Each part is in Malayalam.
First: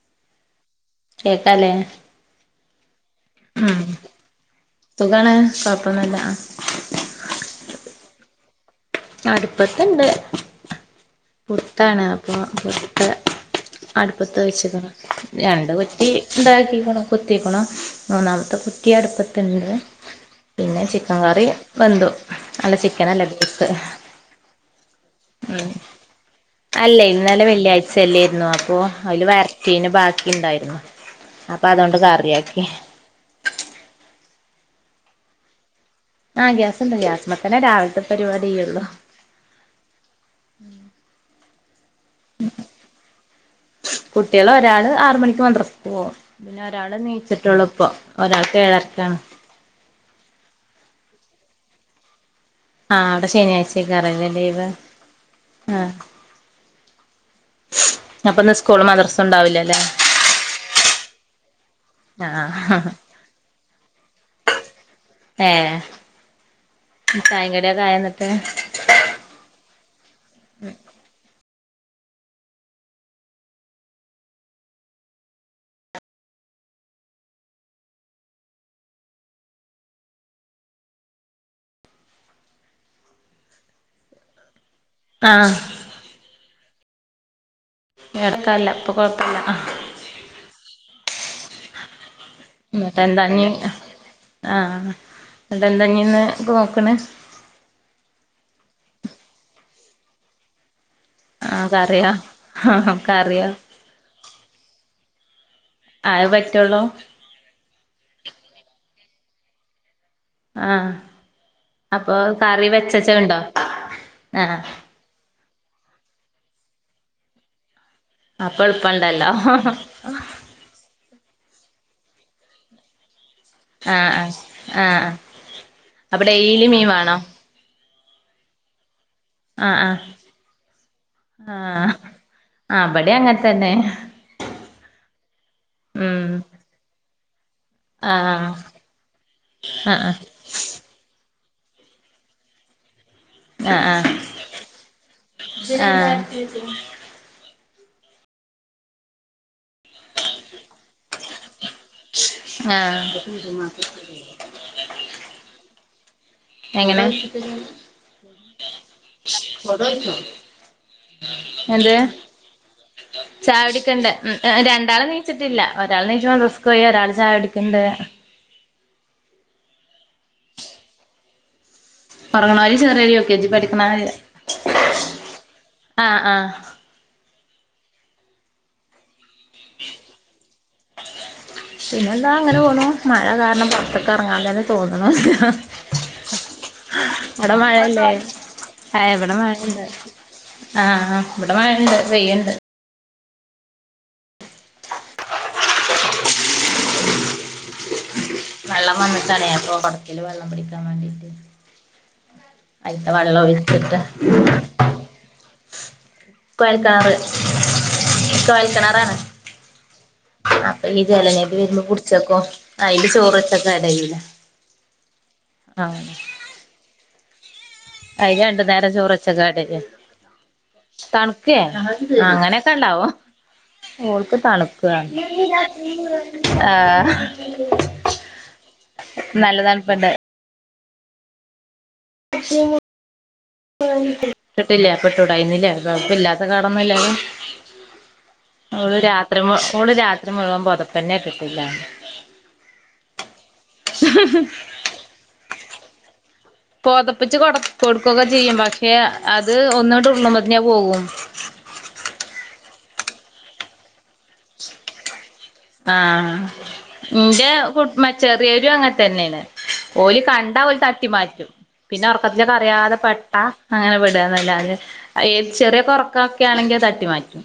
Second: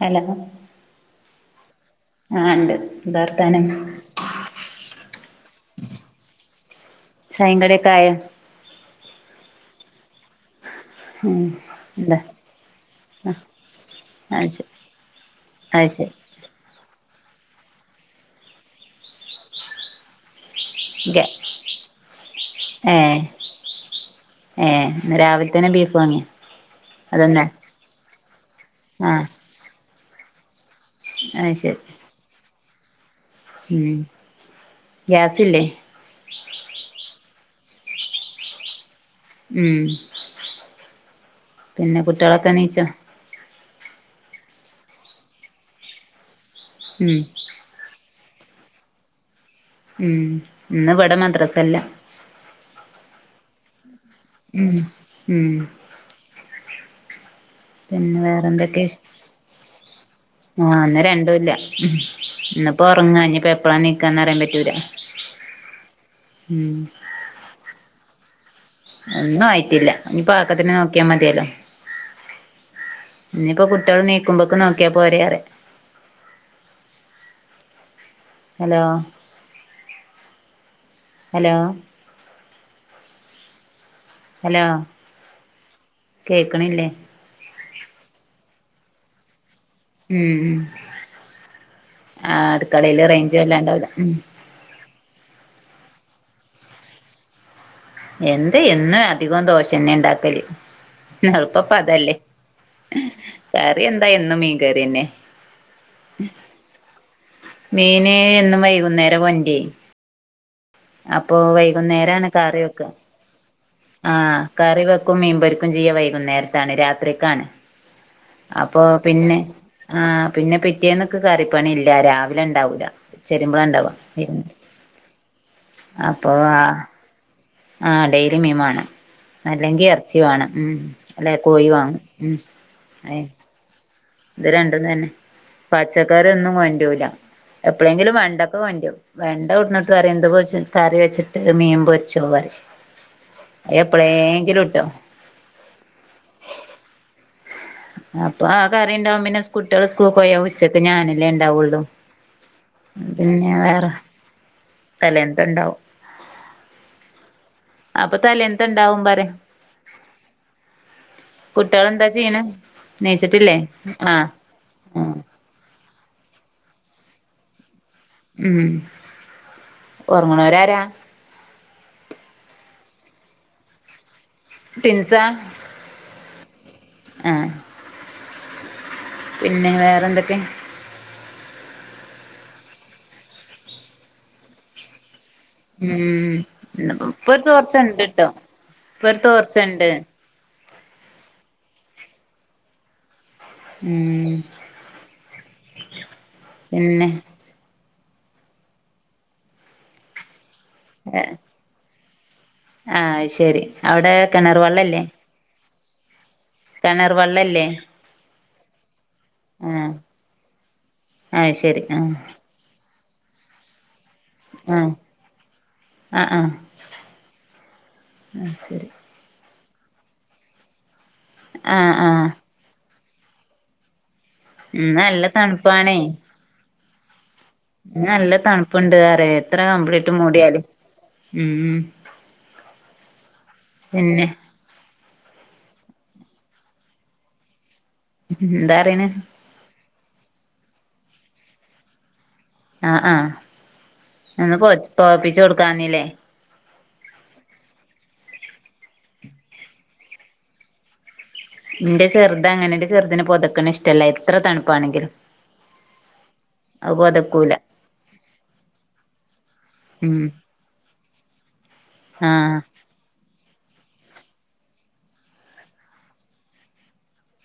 ഹലോ കേക്കല്ലേ ആണ്ട് ഉം സുഖാമാണ് കൊഴപ്പൊന്നുല്ല ചായിം കടിം ഒക്കെ ആയോ അടുപ്പത്ത്ണ്ട് ഉം പുട്ടാണ് എന്താ അപ്പോ പുട്ട് ആ അടുപ്പത്ത് അത് ശരി വച്ച്ക്ക്ണ് രണ്ട് അത് കുറ്റി ശരി ഉണ്ടാക്കിക്കുണു കുത്തിക്ക്ണ മു മൂന്നാമത്തെ കുറ്റി അടുപ്പത്ത്ണ്ട് പിന്നെ ചിക്കൻ ഗ്യാ കറി വെന്തു അല്ല ചിക്കനല്ല ബീഫ് ഏഹ് രാവിലെ തന്നെ ബീഫ് വാങ്ങിയ അലെയ് ഇന്നലെ വെള്ളിയാഴ്ചല്ലേയിരുന്നു അപ്പൊ ആ അതില് വരട്ടിയതിൻ്റെ ബാക്കി ഇണ്ടായിരുന്നു അത് അപ്പൊ ശരി അതോണ്ട് കറിയക്കി ഉം ഗ്യാസില്ലേ ആഹ് ഗ്യാസിണ്ട് ഗ്യാസ് മത്തന്നെ രാവിലത്തെ പരിപാടി ചെയ്യുള്ളു ഉം പിന്നെ കുട്ടിയാളൊക്കെ നീച്ചോ കുട്ടിയാൾ ഒരാള് ആറ് മണിക്ക് മദ്രസ് ക് പോകും പിന്നെ ഒരാള് ഉം നീച്ചിട്ടൊള്ളു ഇപ്പം ഒരാക്ക് ഏഴരക്കാണ് ഉം ഇന്ന് ഇവിടെ മദ്രസല്ല ആഹ് അവിടെ ശനിയാഴ്ചേക്കാരം ലെ ഉം ഉം ഉം അപ്പൊ ഇന്ന് വേറെന്തൊക്കെ സ്കൂളും വിശേഷം മദ്രസും ഉണ്ടാവില്ലല്ലേ ആഹ് ഇന്ന് രണ്ടൂല്ല ആ ഇന്ന്പ്പോ ഒറങ്ങ ഇഞ്ഞിപ്പോ എപ്പളാ നീക്കാ പറയാൻ പറ്റൂല ഏഹ് ഉം ചായിം കടിയൊക്കെ ആയ്ന്നിട്ട് ഒന്നും ആയിട്ടില്ല ഇനിപ്പോ ആക്കത്തിന് നോക്കിയാ മതിയലോ ഇനിയിപ്പോ കുട്ടികൾ നീക്കുമ്പോക്കെ നോക്കിയാ പോരെ പറയ ഹലോ ഹലോ ഹലോ ആഹ് കേക്ക്ണില്ലേ എടക്കല്ല ഇപ്പൊ കൊഴപ്പല്ല ഉം അട്ക്കളീല് റേഞ്ച് വെല്ലണ്ടാവൂല ആഹ് ന്നിട്ട എന്താ ഇന്ന് നോക്ക്ണത് എന്ത് എന്നും അധികം ദോഷംന്നെ ഇണ്ടാക്കല് ആ കറിയോ എളുപ്പപ്പതല്ലേ കറിയോ കറി എന്താ എന്നും മീൻ കറിന്നെ അതെ പറ്റുള്ളൂ മീന് എന്നും വൈകുന്നേര കൊണ്ട്രെയ് ആ അപ്പൊ അപ്പൊ വൈകുന്നേരാണ് കറി വെക്ക. [unintelligible] ആഹ ആ കറി വെക്കും മീൻപൊരിക്കും ചെയ്യാ വൈകുന്നേരത്താണ് രാത്രിക്കാണ്. അപ്പൊ പിന്നെ ആ പിന്നെ പിറ്റേന്ന്. കറിപ്പണി ഇല്ല രാവിലെ ഇണ്ടാവൂല. ചെരുമ്പോഴ ഇണ്ടവാ ആഹ് ആഹ് ആഹ് ആഹ് അപ്പൊ ആ ഡെയിലി മീൻ വേണോ ആ ഡെയിലി മീൻ വാണം. ആഹ് അല്ലെങ്കി ആഹ് എറച്ചി വാണം ഉ അല്ലെ കോയി ആഹ് വാങ്ങും ഉ ആഹ് ഇബടെ എ അങ്ങനെ തന്നെ. ഇത് രണ്ടും തന്നെ ഉം പച്ചക്കറി ഒന്നും കൊണ്ടരൂല്ല. എപ്പളെങ്കിലും ആഹ് വെണ്ടക്ക കൊണ്ടരും വെണ്ട കൊടുന്നിട്ട് ആഹ് പറയും ഇത് പൊ കറി വെച്ചിട്ട് മീൻ പൊരിച്ചോപറയും എപ്പഴെങ്കിലും ട്ടോ. ആഹ അപ്പൊ ആ കറിണ്ടാവും പിന്നെ കുട്ടിയള് സ്കൂൾ പോയാൽ ഉച്ചക്ക് ഞാനല്ലേ ഇണ്ടാവൊള്ളു. ആഹ തലേ നത്തെ ഇണ്ടാവും. എങ്ങനെ? അപ്പൊ തലേന്നത്തെണ്ടാവും പറയ [unintelligible] എന്ത് കുട്ടികളെന്താ ചെയ്യണ് നീച്ചിട്ടില്ലേ ചായുടിക്ക്ണണ്ട് ആഹ് ഉം എഹ് രണ്ടാള് ആഹ് നീച്ചിട് ട്ടില്ല ഒരൾ നീച് മദർസ്ക്കോയി ഒരാൾ ചായുടിക്ക്ണ്ട് ഉം ഉറങ്ങുണരാര ഉറങ്ങിനോര് ചെറിയോര് യു കെ ജി പഠി ട്വിൻസ് ആ ആഹാ പിന്നെ വേറെന്തൊക്കെ പിന്നെന്താ അങ്ങനെ പോണു മഴ കാരണം പുറത്ത്ക്ക് എറങ്ങാതന്നെ തോന്ന്ണൂല ഉം ഇപ്പൊ ഒരു അവടെ മഴല്ലേ തോർച്ചണ്ട്ട്ടോ ഇപ്പൊ എഹ് ഒരു ഇവടെ മഴണ്ട് തോർച്ചണ്ട് ആഹ് ഇവിടെ മഴണ്ട് പെയ്യ്ണ്ട് ഉം പിന്നെ വള്ളം വന്നിട്ടാണ് അപ്പൊ കൊടത്തിൽ വെള്ളം പിടിക്കാൻ വേണ്ടിട്ട് ആഹ് അയിത്ത അത് വള്ളം ശരി ഒഴിച്ചിട്ട് അവിടെ കിണർ വെള്ളല്ലേ കോയൽക്കാർ കിണർ വെള്ളല്ലേ കോയൽകേണാറാണ് ആഹ് അപ്പ ഈ അത് ജലനിധി ശരി വരുമ്പോ ആഹ് പുടിച്ചോക്കും അയിൽ ചോർ വെച്ചക്കൻ കഴുല ആഹ് ആഹ് അയ്ല് രണ്ടു ശരി നേരം ചോറ്ച്ചക്കാണ്ല്ലെ തൺ ക്കെ ആഹ് ആഹ് അങ്ങനെക്കെ ഇണ്ടാവും ഓൾക്ക് തണുക ഇന്ന് നല്ല തണുപ്പാണേ ആഹ് ഇന്ന് നല്ല തണുപ്പുണ്ട്റയ് എത്ര നല്ല തണുപ്പുണ്ട് കമ്പളീട്ട് മൂടിയാലും ഉം [unintelligible] പിന്നെ ഇട്ടിട്ടില്ലെ അപ്പട്ടുടായ്നില്ലെ ബൾബ് ഇല്ലാത്ത കാണുമ്പോൾ എല്ലാരും എന്താ ഓള് പറയണ് രാത്രി മു ഓള് രാത്രി മുഴുവൻപോതപ്പന്നെ ഇട്ടിട്ടില്ല ആഹ് ആഹ് അന്ന് പോ പോപ്പിച്ചു കൊടുക്കാന്നില്ലേ പോതപ്പിച്ച് കൊട് കൊടുക്കുകൊക്കെ ചെയ്യും പക്ഷെ അത് ഒന്നുരുളുമ്പത്തിന് അത് പോകും ന്റെ ചെറുത് അങ്ങനെന്റ ചെറുതിന് പൊതക്ണെ ഇഷ്ടല്ല എത്ര തണുപ്പാണെങ്കിലും ആഹാ അത് ഇന്റെ പൊതക്കൂല കുട്ട്മ ചെറിയരും അങ്ങനെ തന്നെണ് ഓല് ഉം കണ്ടാ ഓല് തട്ടി മാറ്റും പിന്നെ ആഹ് ഒർക്കത്തിലോക്കെ അറിതെ പ അഹ് അങ്ങനെ വിട് ന്നല്ലാതെ ഏത് ചെറിയ ഒറക്കൊക്കെ ആണെങ്കി അത് തട്ടി മാറ്റും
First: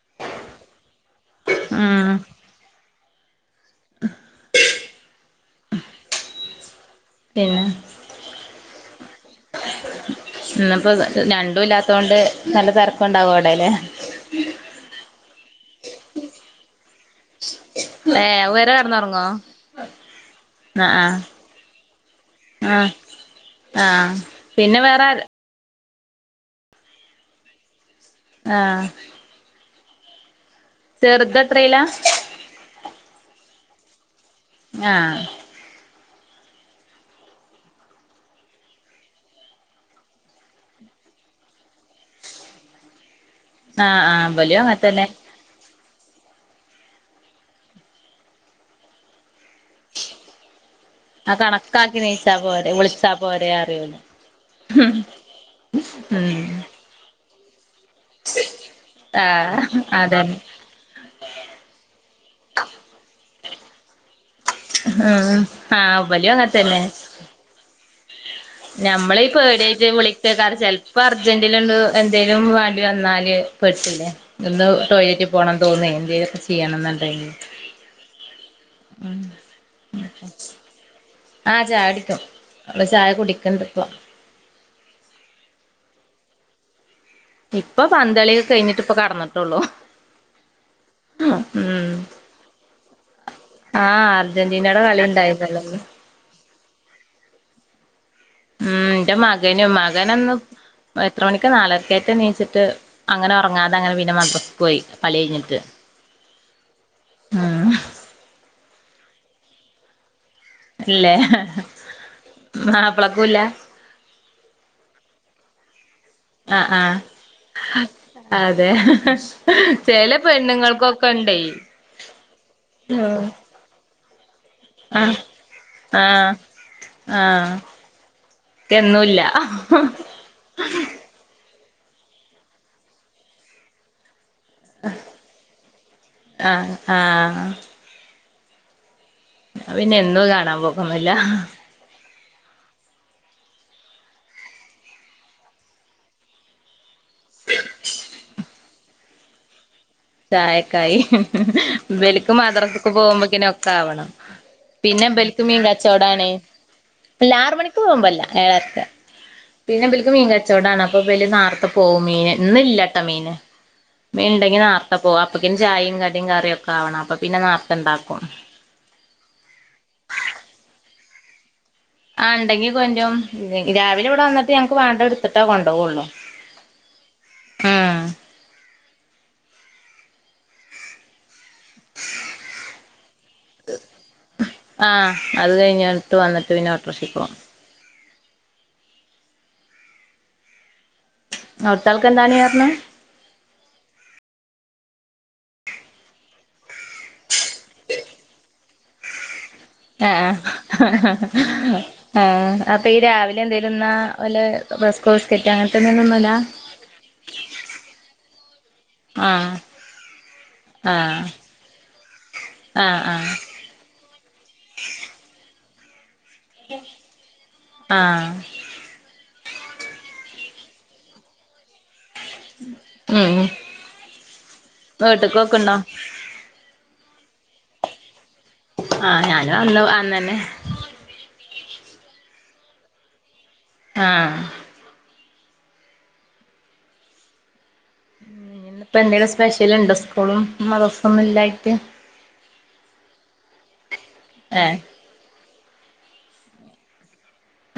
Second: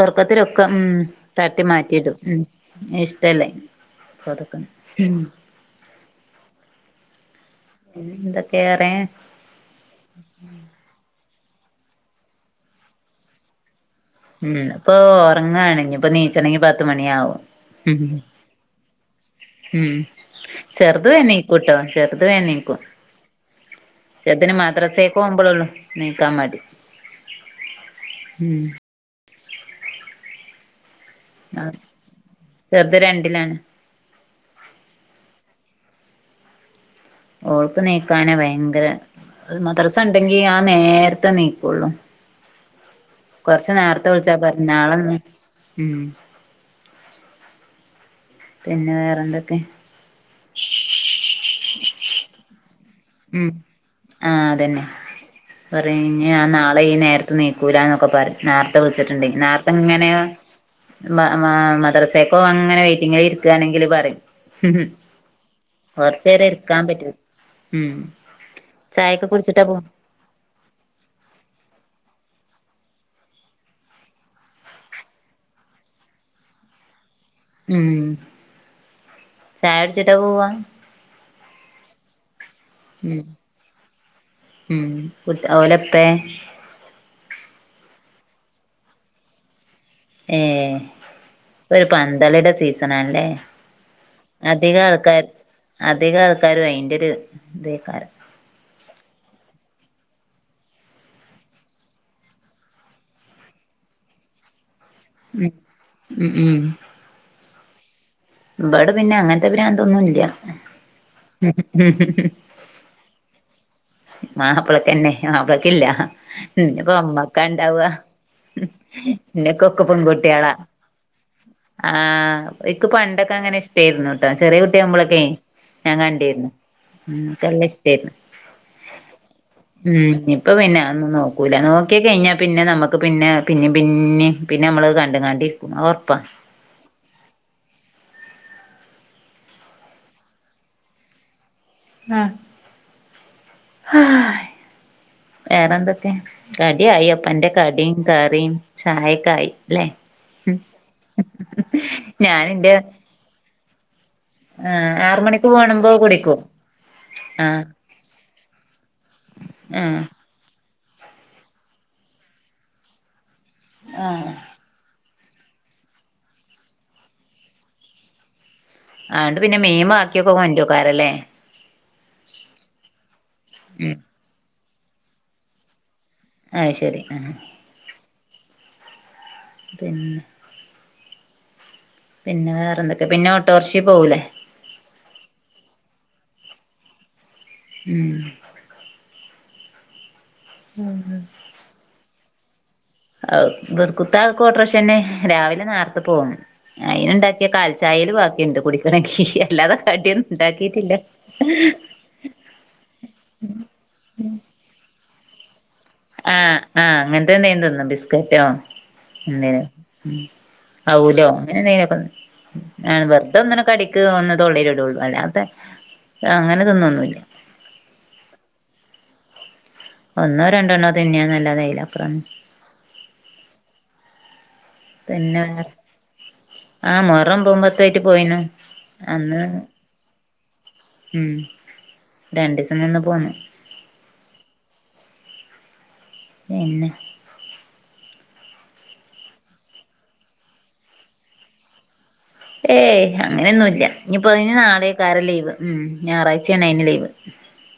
ഒർക്കത്തിലൊക്കെ ഉം തട്ടി മാറ്റിടും. ഉം ഇഷ്ടല്ലേയ്ന്. പൊതക്കണം ഉം. പിന്നെന്തക്കെ വേറെ. ഇന്ന്പ്പോ രണ്ടൂ ല്ലാത്തൊണ്ട് നല്ല തിരക്കുണ്ടാവേലെ അവടല്ലെ. ഉം ഇന്ന്പ്പോ ഉറങ്ങാണ്. ഇഞ്ഞിപ്പോ നീച്ചണെങ്കി പത്ത് മണിയാവും. ഹും ഏഹ് ഇവരെ കെടന്നുറങ്ങോ ഉം ആഹ് ചെറുത് ആഹ് എണിക്കുട്ടോ. ചെറുത് എണീക്കും. ആഹ് ആഹ് ചെറുതിന് പിന്നെ വേറെ മദ്രസേക്ക് ആര് പോകുമ്പോഴള്ളു, നീക്കാ മടി. ഉം ആഹ് ചെറുതത്രെയിലാ? ചെർത് രണ്ടിലാണ്. ആഹ് ഓൾക്ക് നീക്കാന ഭയങ്കര, അത് മദ്രസണ്ടെങ്കി ആ നേരത്തെ എണീക്കോള്ളൂ. കൊറച്ച് ആഹ് നേരത്തെ ആഹ് വിളിച്ചാ ഇബലും പറിം അങ്ങൻത്തന്നെ ന്നാളന്ന്, ഉം പിന്നെ വേറെന്തൊക്കെ? ആ കണക്കാക്കി നീച്ചാ പോരെ. വിളിച്ചാ ഉം പോരെ അറിയോല് ആഹ് അതന്നെ. [unintelligible] ഉം നാ [unintelligible] നേരത്ത് എണീക്കൂലാന്നൊക്കെ പറയും നേരത്തെ വിളിച്ചിട്ടുണ്ടെങ്കി. ആഹ് നേർത്തെ ഇങ്ങനെ, അതന്നെ മ മാ മദ്രസക്കോ ഇങ്ങനെ വെയിറ്റിങ്ങിൽ ഇരിക്കുകാണെങ്കില് പറയും. ഉം ഉം ആഹ് ഇബലും കൊറച്ചേരം അങ്ങൻത്തന്നെ ഇരിക്കാൻ പറ്റിത്. ഉം. ഞമ്മളീ ചായൊക്കെ കുടിച്ചിട്ടാ പോവാ പേടായിട്ട് വിളിച്ചേക്കാട ചെല് പ്പ അർജന്റില് എന്ത് എന്തേലും വേണ്ടി വന്നാല് പെട്ടില്ലേ. ഒന്ന് ടോയ്ലറ്റിൽ പോണം തോന്നേ. എന്തേലൊക്കെ ചെയ്യണം എന്നുണ്ടെങ്കി, ഉം. ചായുടിച്ചിട്ടാ പോവാ? ആഹ് ചായുടിക്കും. അവള് ചായ ഉം കുടിക്കണ്ട്‌ പ്പ. ഉം ഫുഡ് [unintelligible] ഇപ്പൊ പന്തളിയൊക്കെ കഴിഞ്ഞിട്ട് ഇപ്പ കടന്നിട്ടൊള്ളൂ. ഏഹ്. ഉം പന്തളീടെ സീസണാണല്ലേ. ആഹ് അധിക അർജന്റീനയുടെ കളി ആൾക്കാരു ഉണ്ടായിരുന്നല്ലോ ഇന്ന് അധിക ആൾക്കാരും അയിന്റൊരു ഇതേക്കാരം. ആഹ് എന്റെ മകനും. മകനൊന്ന് എത്ര മണിക്ക് നാലരക്കേറ്റാട്ടു ണിച്ചിട്ട്, അങ്ങനെ ഒറങ്ങാതെ അങ്ങനെ പിന്നെ മദ്രസക്ക് പോയി കളി ഉം കഴിഞ്ഞിട്ട്. ഉം ഉം. ഉം ഇബട പിന്നെ അങ്ങനത്തെ ഭ്രാന്തൊന്നും ഇല്ല. ഇല്ലേ. മാപ്ളകു ഇല്ല? മാപ്പിളക്കന്നെ, മാപ്പിളക്കില്ല. ആഹ് ഇനിപ്പൊ ആഹ് അമ്മക്കാണ്ടാവ. അതെ ചെല പെൺകുട്ട്യാളാ പെണ്ണുങ്ങൾക്കൊക്കെണ്ടെയ്. ആഹ് ഇക്ക് പണ്ടൊക്കെ അങ്ങനെ ഇഷ് യരുന്നോട്ടോ. ചെറിയ ആഹ് കുട്ടിയാമ്പൊളൊക്കെ ഞാൻ ആഹ് കണ്ടിരുന്നു. ൻക്ക് നല്ല ഇഷ്ടെരുന്നു. ൻക്കന്നൂല്ല. ഇപ്പൊ പിന്നെ അതൊന്നും നോക്കൂല. നോക്കി കഴിഞ്ഞ പിന്നെ നമ്മുക്ക് പിന്നെ, പിന്നേ പിന്നേം, പിന്നെ മ്മളത് കണ്ട് കാണ്ടിരിക്കും. അത് ഒറപ്പ. ആഹ് ആഹ് ഞാൻ പിന്നെ എന്നൂത് കാണാൻ പോക്കൊന്നൂല്ല. ആഹ് വേറെന്തൊക്കെ? കടിയായം ന്റെ കടീം, കറീം, ചായക്കായി അല്ലെ? ചായക്കായി. ഇബല്ക്ക് ഞാനിന്റെ മദ്രസക്ക് പോവുമ്പക്ക്ന് ഒക്കാവണം. ഏഹ് പിന്നെ ആറ് ഇബല്ക്ക് മണിക്ക് മീൻ പോണുമ്പോ കച്ചോടാണ്. കുടിക്കും അല്ല ആറ് ആഹ് മണിക്ക് പോകുമ്പല്ല, ഏഴരക്ക. പിന്നെ ഇബല്ക്ക് മീങ്കച്ചോ ച്ചോടാണപ്പോ ബല് നാർത്തപോവും മീന് ഇന്ന്ല്ലട്ട മീന് ആഹ് മീൻണ്ടങ്കി നാർ അപ്പോവ അപ്പക്കിൻ ചായിം കടിം കറിഒക്കാവണം അപ്പൊ പിന്നെ നാർത്തണ്ടാകും. ആണ്ട് പിന്നെ മിം ബാക്കിയൊക്കെ കൊന്റോക്കാരല്ലേ. ആഹ് ഇണ്ടെങ്കി കൊൻറ്റും ഉം രാവിലെ ഇവട വന്നിട്ട് ഞങ്ങ്ക് വേടത്ട്തിട്ട കൊണ്ടോവൊള്ളു. അയ്ശെരി ഉം ആഹ് പിന്നെ പിന്നെ വേറന്തൊക്കെ പിന്നെ ഓട്ടോർഷി പോവൂലേ. ആഹ് അത് കൈന്നിട്ട് വന്നിട്ട് പിന്നെ ഒട്ട്റോഷി പോം. ഉം [unintelligible] അവ്ട്താൾക്കെന്താണി അർൻ? ഔ ഇബ്ട്കുത്ത ആൾക്കു ഓട്രോശെന്നെ രാവിലെ നേർത്ത പോവും. അയ്ൻണ്ടാക്കിയ കാല്ചായേലും ബാക്കിണ്ട് കുടി ആഹ് ആഹ് ആ അപ്പഈ രാവിലെ എന്തേലുന്നാ ഒലെ റെസ്കൊവിസ്കെറ്റോ അങ്ങൻത്തൊന്നൂന്നുല്ല? ആഹ് ആഹ് അങ്ങൻത്തെന്തേം തിന്നും ബിസ്ക്കറ്റോ ന്നെ ആഹ് ഉം ആഹ് ഔലോ അങ്നെന്തെലകന്നും ആഹ് ആഹ് വെർതങ്ങനെ കടി ക്ക് ഒന്ന് തൊളിലുടോള് അല്ലാതെ അങ്ങനതിന്നൊന്നുല്ല. ആഹ് ഒന്നോ രണ്ടണ്ണോ തിഞ്ഞന്നല്ലാതെ അയ്ലപ് ഉം പിന്നെ വീട്ട്കൊക്ക്ണ്ടോ? ആഹ് മോഹറൊമ്ബവും പത്തു ആയിട്ട് പോയിന്നു അന്ന് ലോ അന്നന്നെ ഉം രണ്ടീസ നിന്ന് പോന്നു ആഹ് പിന്നെ ന്ന്പ്പന്തെലും സ്പെശല്ണ്ടോ സ്കൂളും മദ്രാസൊന്നുലായിട്ട്? ഏയ് അങ്ങനെന്നുല്ല ഇനീപൊ നീ ഏഹ് നാളെകാരം ലീവ് ഉം ഞാറായ്ചെൻ നി ലീവ്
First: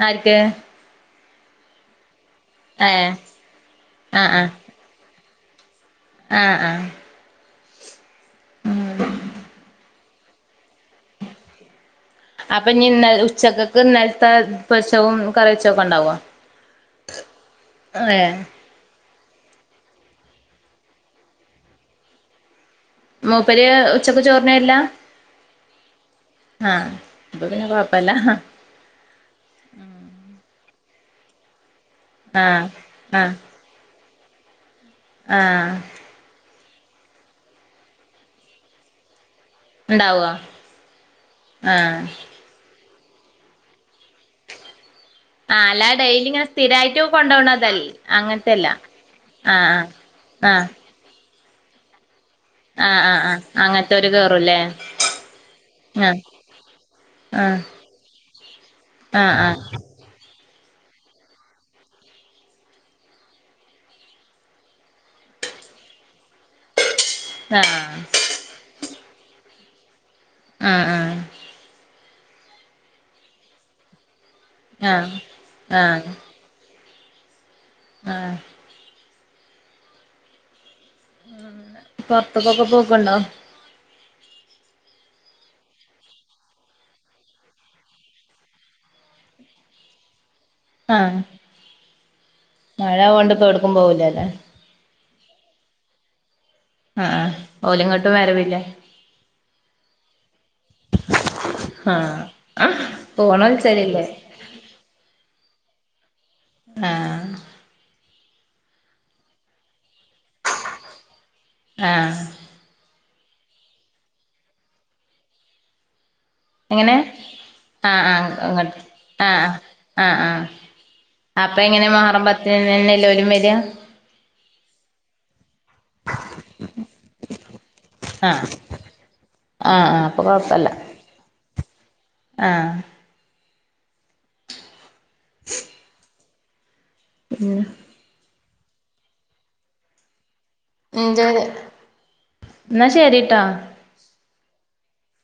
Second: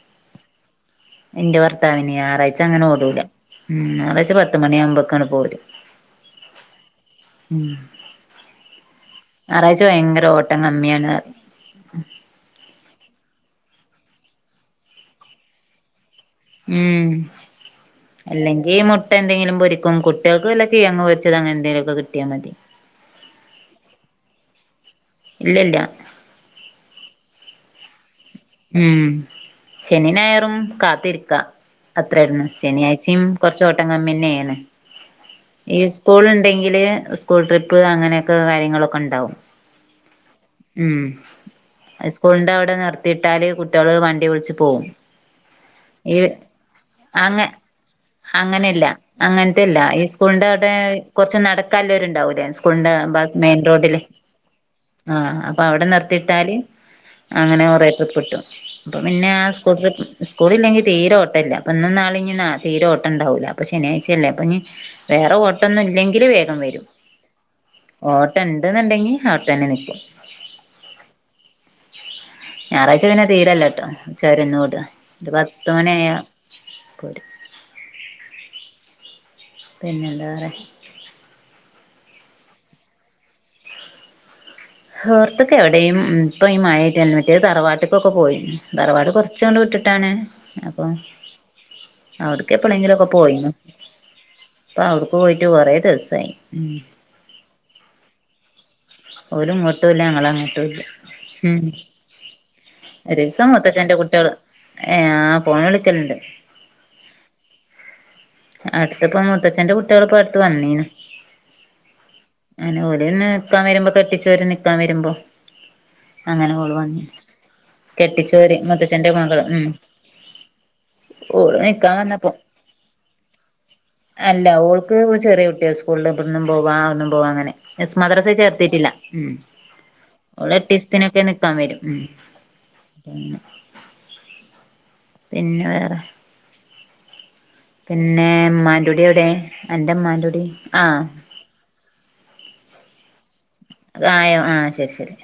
ആര്ക്ക് ഇന്റെ ഭർത്താവിനെ ഏഹ് ഞാറാഴ്ചങ്ങനൊടൂല ഉം ആഹ് ഞാറാഴ്ച ആഹ് പത്ത് മണിയാവുബക്ങ് പോരും ആഹ് ആഹ് ഉം ഉം ഞാറാഴ്ച വയങ്കര ഓട്ടം കമ്മിയണറിം അപ്പൊ ഇനി ഇന്നല് ഉച്ചക്ക്ക് ഇന്നല്ത്തെ പൊരിച്ചവും കറിവെചോക്കെണ്ടാവോ? ഉം അല്ലേഗ് ഈ മുട്ട ന്തെയ്ലും പൊരിക്കും കുട്ടിയൾക്ക് വല്ല കിഴങ് പൊരിച്ചത ങ്ങനെന്തെലൊക്കെ കിട്ടിയമതി മൂപ്പര് ഉച്ചക്ക് ചോർന് വര്ല്ല? ഇല്ലല്ല ആഹ് അപ്പൊ പിന്നെ കൊയപ്പല്ലാ ഉം ശനി ഞായറും കാത്തിര്ക്കാ അത്രാനും ആഹ് ശനിയാഴ്ച്ചിം ആഹ് കൊർച്ചോട്ടം കമ്മിയെന്നെണ് ആഹ് ഈ സ് സ്കൂള് ഇണ്ടെങ്കിൽ സ്കൂൾ ട്രിപ്പ് അങ്ങനെയൊക്കെ കാര്യങ്ങളൊക്ക ണ്ടാവും ഉണ്ടാവോ ഉം ആഹ് സ്കൂൾന്റവ്ടെ നിർ തിട്ടാൽ കുട്ടെള് വണ്ടി വിൾച്ച് പോവും ആഹ് അല്ലായെ ഈ ഡെയ്ലി ങ്ങനെ സ്ഥിരായിട്ട് കൊണ്ടോവ്ണതൽ അങ്ങൻതെല്ല അങ്ങൻതെല്ല ഈ സ്കൂളിന്റെ അവ്ടെ കൊറച്ച് നടക്കാല്ലോര്ണ്ടാവുലെ സ് കൂൾന്റെ ആഹ് ആഹ് ബസ് ആഹ് മെയിൻ റോഡില് അങ്ങനത്തോര് കേറുംല്ലേ ആഹ് അപ്പൊ അവ്ടെ ആഹ് നിർത്തിട്ടാൽ ആഹ് അങ്ങനെ കൊറേ ട്ടപെട്ടു അപ്പം പിന്നെ ആഹ് ആ ആഹ് സ്കൂട്ടറി സ്കൂളില്ലെങ്കി തീരൊട്ടല്ല പ്പൊന്നും നാളീം നിന്ന തീരൊട്ടണ്ടാവുല്ല അപ്പൊ ശനിയാഴ്ചല്ലേ അപ്പൊ ഇനി വേറോട്ടൊന്നുല്ലെങ്കില് വേഗം വരും. താഹ് ഓട്ടം ഇണ്ട്ന്ന്ണ്ടെങ്കി അവിടെ തന്നെ നിക്ക. ആഹ് അ ഞായറാഴ്ച പിന്നെ തീരെ ഇല്ലട്ടോ. ഉച്ച വരെ ഒന്നും ഓ ആഹ് [unintelligible] ഒരു പത്തു മണി ആഹ് ആയാ പോരും. ആഹ് പിന്നെ എന്താ വേറെ? ഉം, പൊറത്ത്ക്ക് ഒക്കെ പോക്ക്ണ്ടോ? ഹൊറത്ത്ക്ക് എവിടെയും ഇപ്പ ഈ മഴായിട്ട് മറ്റേ തറവാട്ട്ക്ക് ഒക്കെ പോയിനി. തറവാട് കൊറച്ചാണ്ട് വിട്ടിട്ടാണ്. അപ്പൊ ആഹ് അവ്ട്ക്കെപ്പളെഗിലൊക്കെ മഴയാവോണ്ട് ഇപ്പ പോയിന്നു എവിടക്കും പോവൂലല്ലേ ആഹ്, അവുടുക്ക് പോയിട്ട് കൊറേ ദിവസായി. അ ആഹ്, ഓല് ഇങ്ങട്ട് വരവില്ലേ? ഓല് ഇങ്ങോട്ടുല്ല, ഞങ്ങള് അങ്ങട്ടുല്ല. ഉം ആഹ് ഫോണ് ഒരീസം മൂത്തച്ഛന്റെ വിളിച്ചലില്ലേ കുട്ടിയള്, ഏ ആഹ് ഫോൺ വിളിക്കല്ണ്ട്. ആഹ് അടുത്ത്പ്പം മൂത്തച്ഛന്റെ കുട്ടിയള് ഇപ്പ അട്ത്ത് വന്നിനി ആഹ് അല്ല ഓല് പിന്നെ നിക്കാൻ വരുമ്പോ കെട്ടിച്ചോര് നിക്കാൻ വരുമ്പം. അങ്ങനെ ഓള് എങ്ങനെ വന്നി ആഹ് ആഹ് കെട്ടിച്ചോര്, അങ്ങട്ട് മൂത്തച്ഛന്റെ മകൾ. ആഹ് ആഹ് ഉം, ആഹ് ആഹ് ഓള് നിക്കാൻ വന്നപ്പോ [unintelligible] ലെ ഓലും വരിയ അല്ല, ഓൾക്ക് ചെറിയ കുട്ടിയ, സ്കൂളില് ഇബട്ന്നും പോവാ അവ്ട്ന്നും പോവാ അങ്ങനെ. എസ് മദ്രസ് ആഹ് ചേർത്തിട്ടില്ല. ഉം ആഹ് ആഹ് അപ്പൊ ഓള് കൊഴപ്പല്ല എട്ടീസ്തിനൊക്കെ നിക്കാൻ വരും. ഉം ആഹ് പിന്നെ വേറെ [unintelligible] പിന്നേ ഉമ്മാന്റുടി എവിടെ? അന്റെ ഉമ്മാന്റുടി. എന്ജെ എന്നാ ശരിട്ടാ അത് ആയോ? ആ ശരി ശരി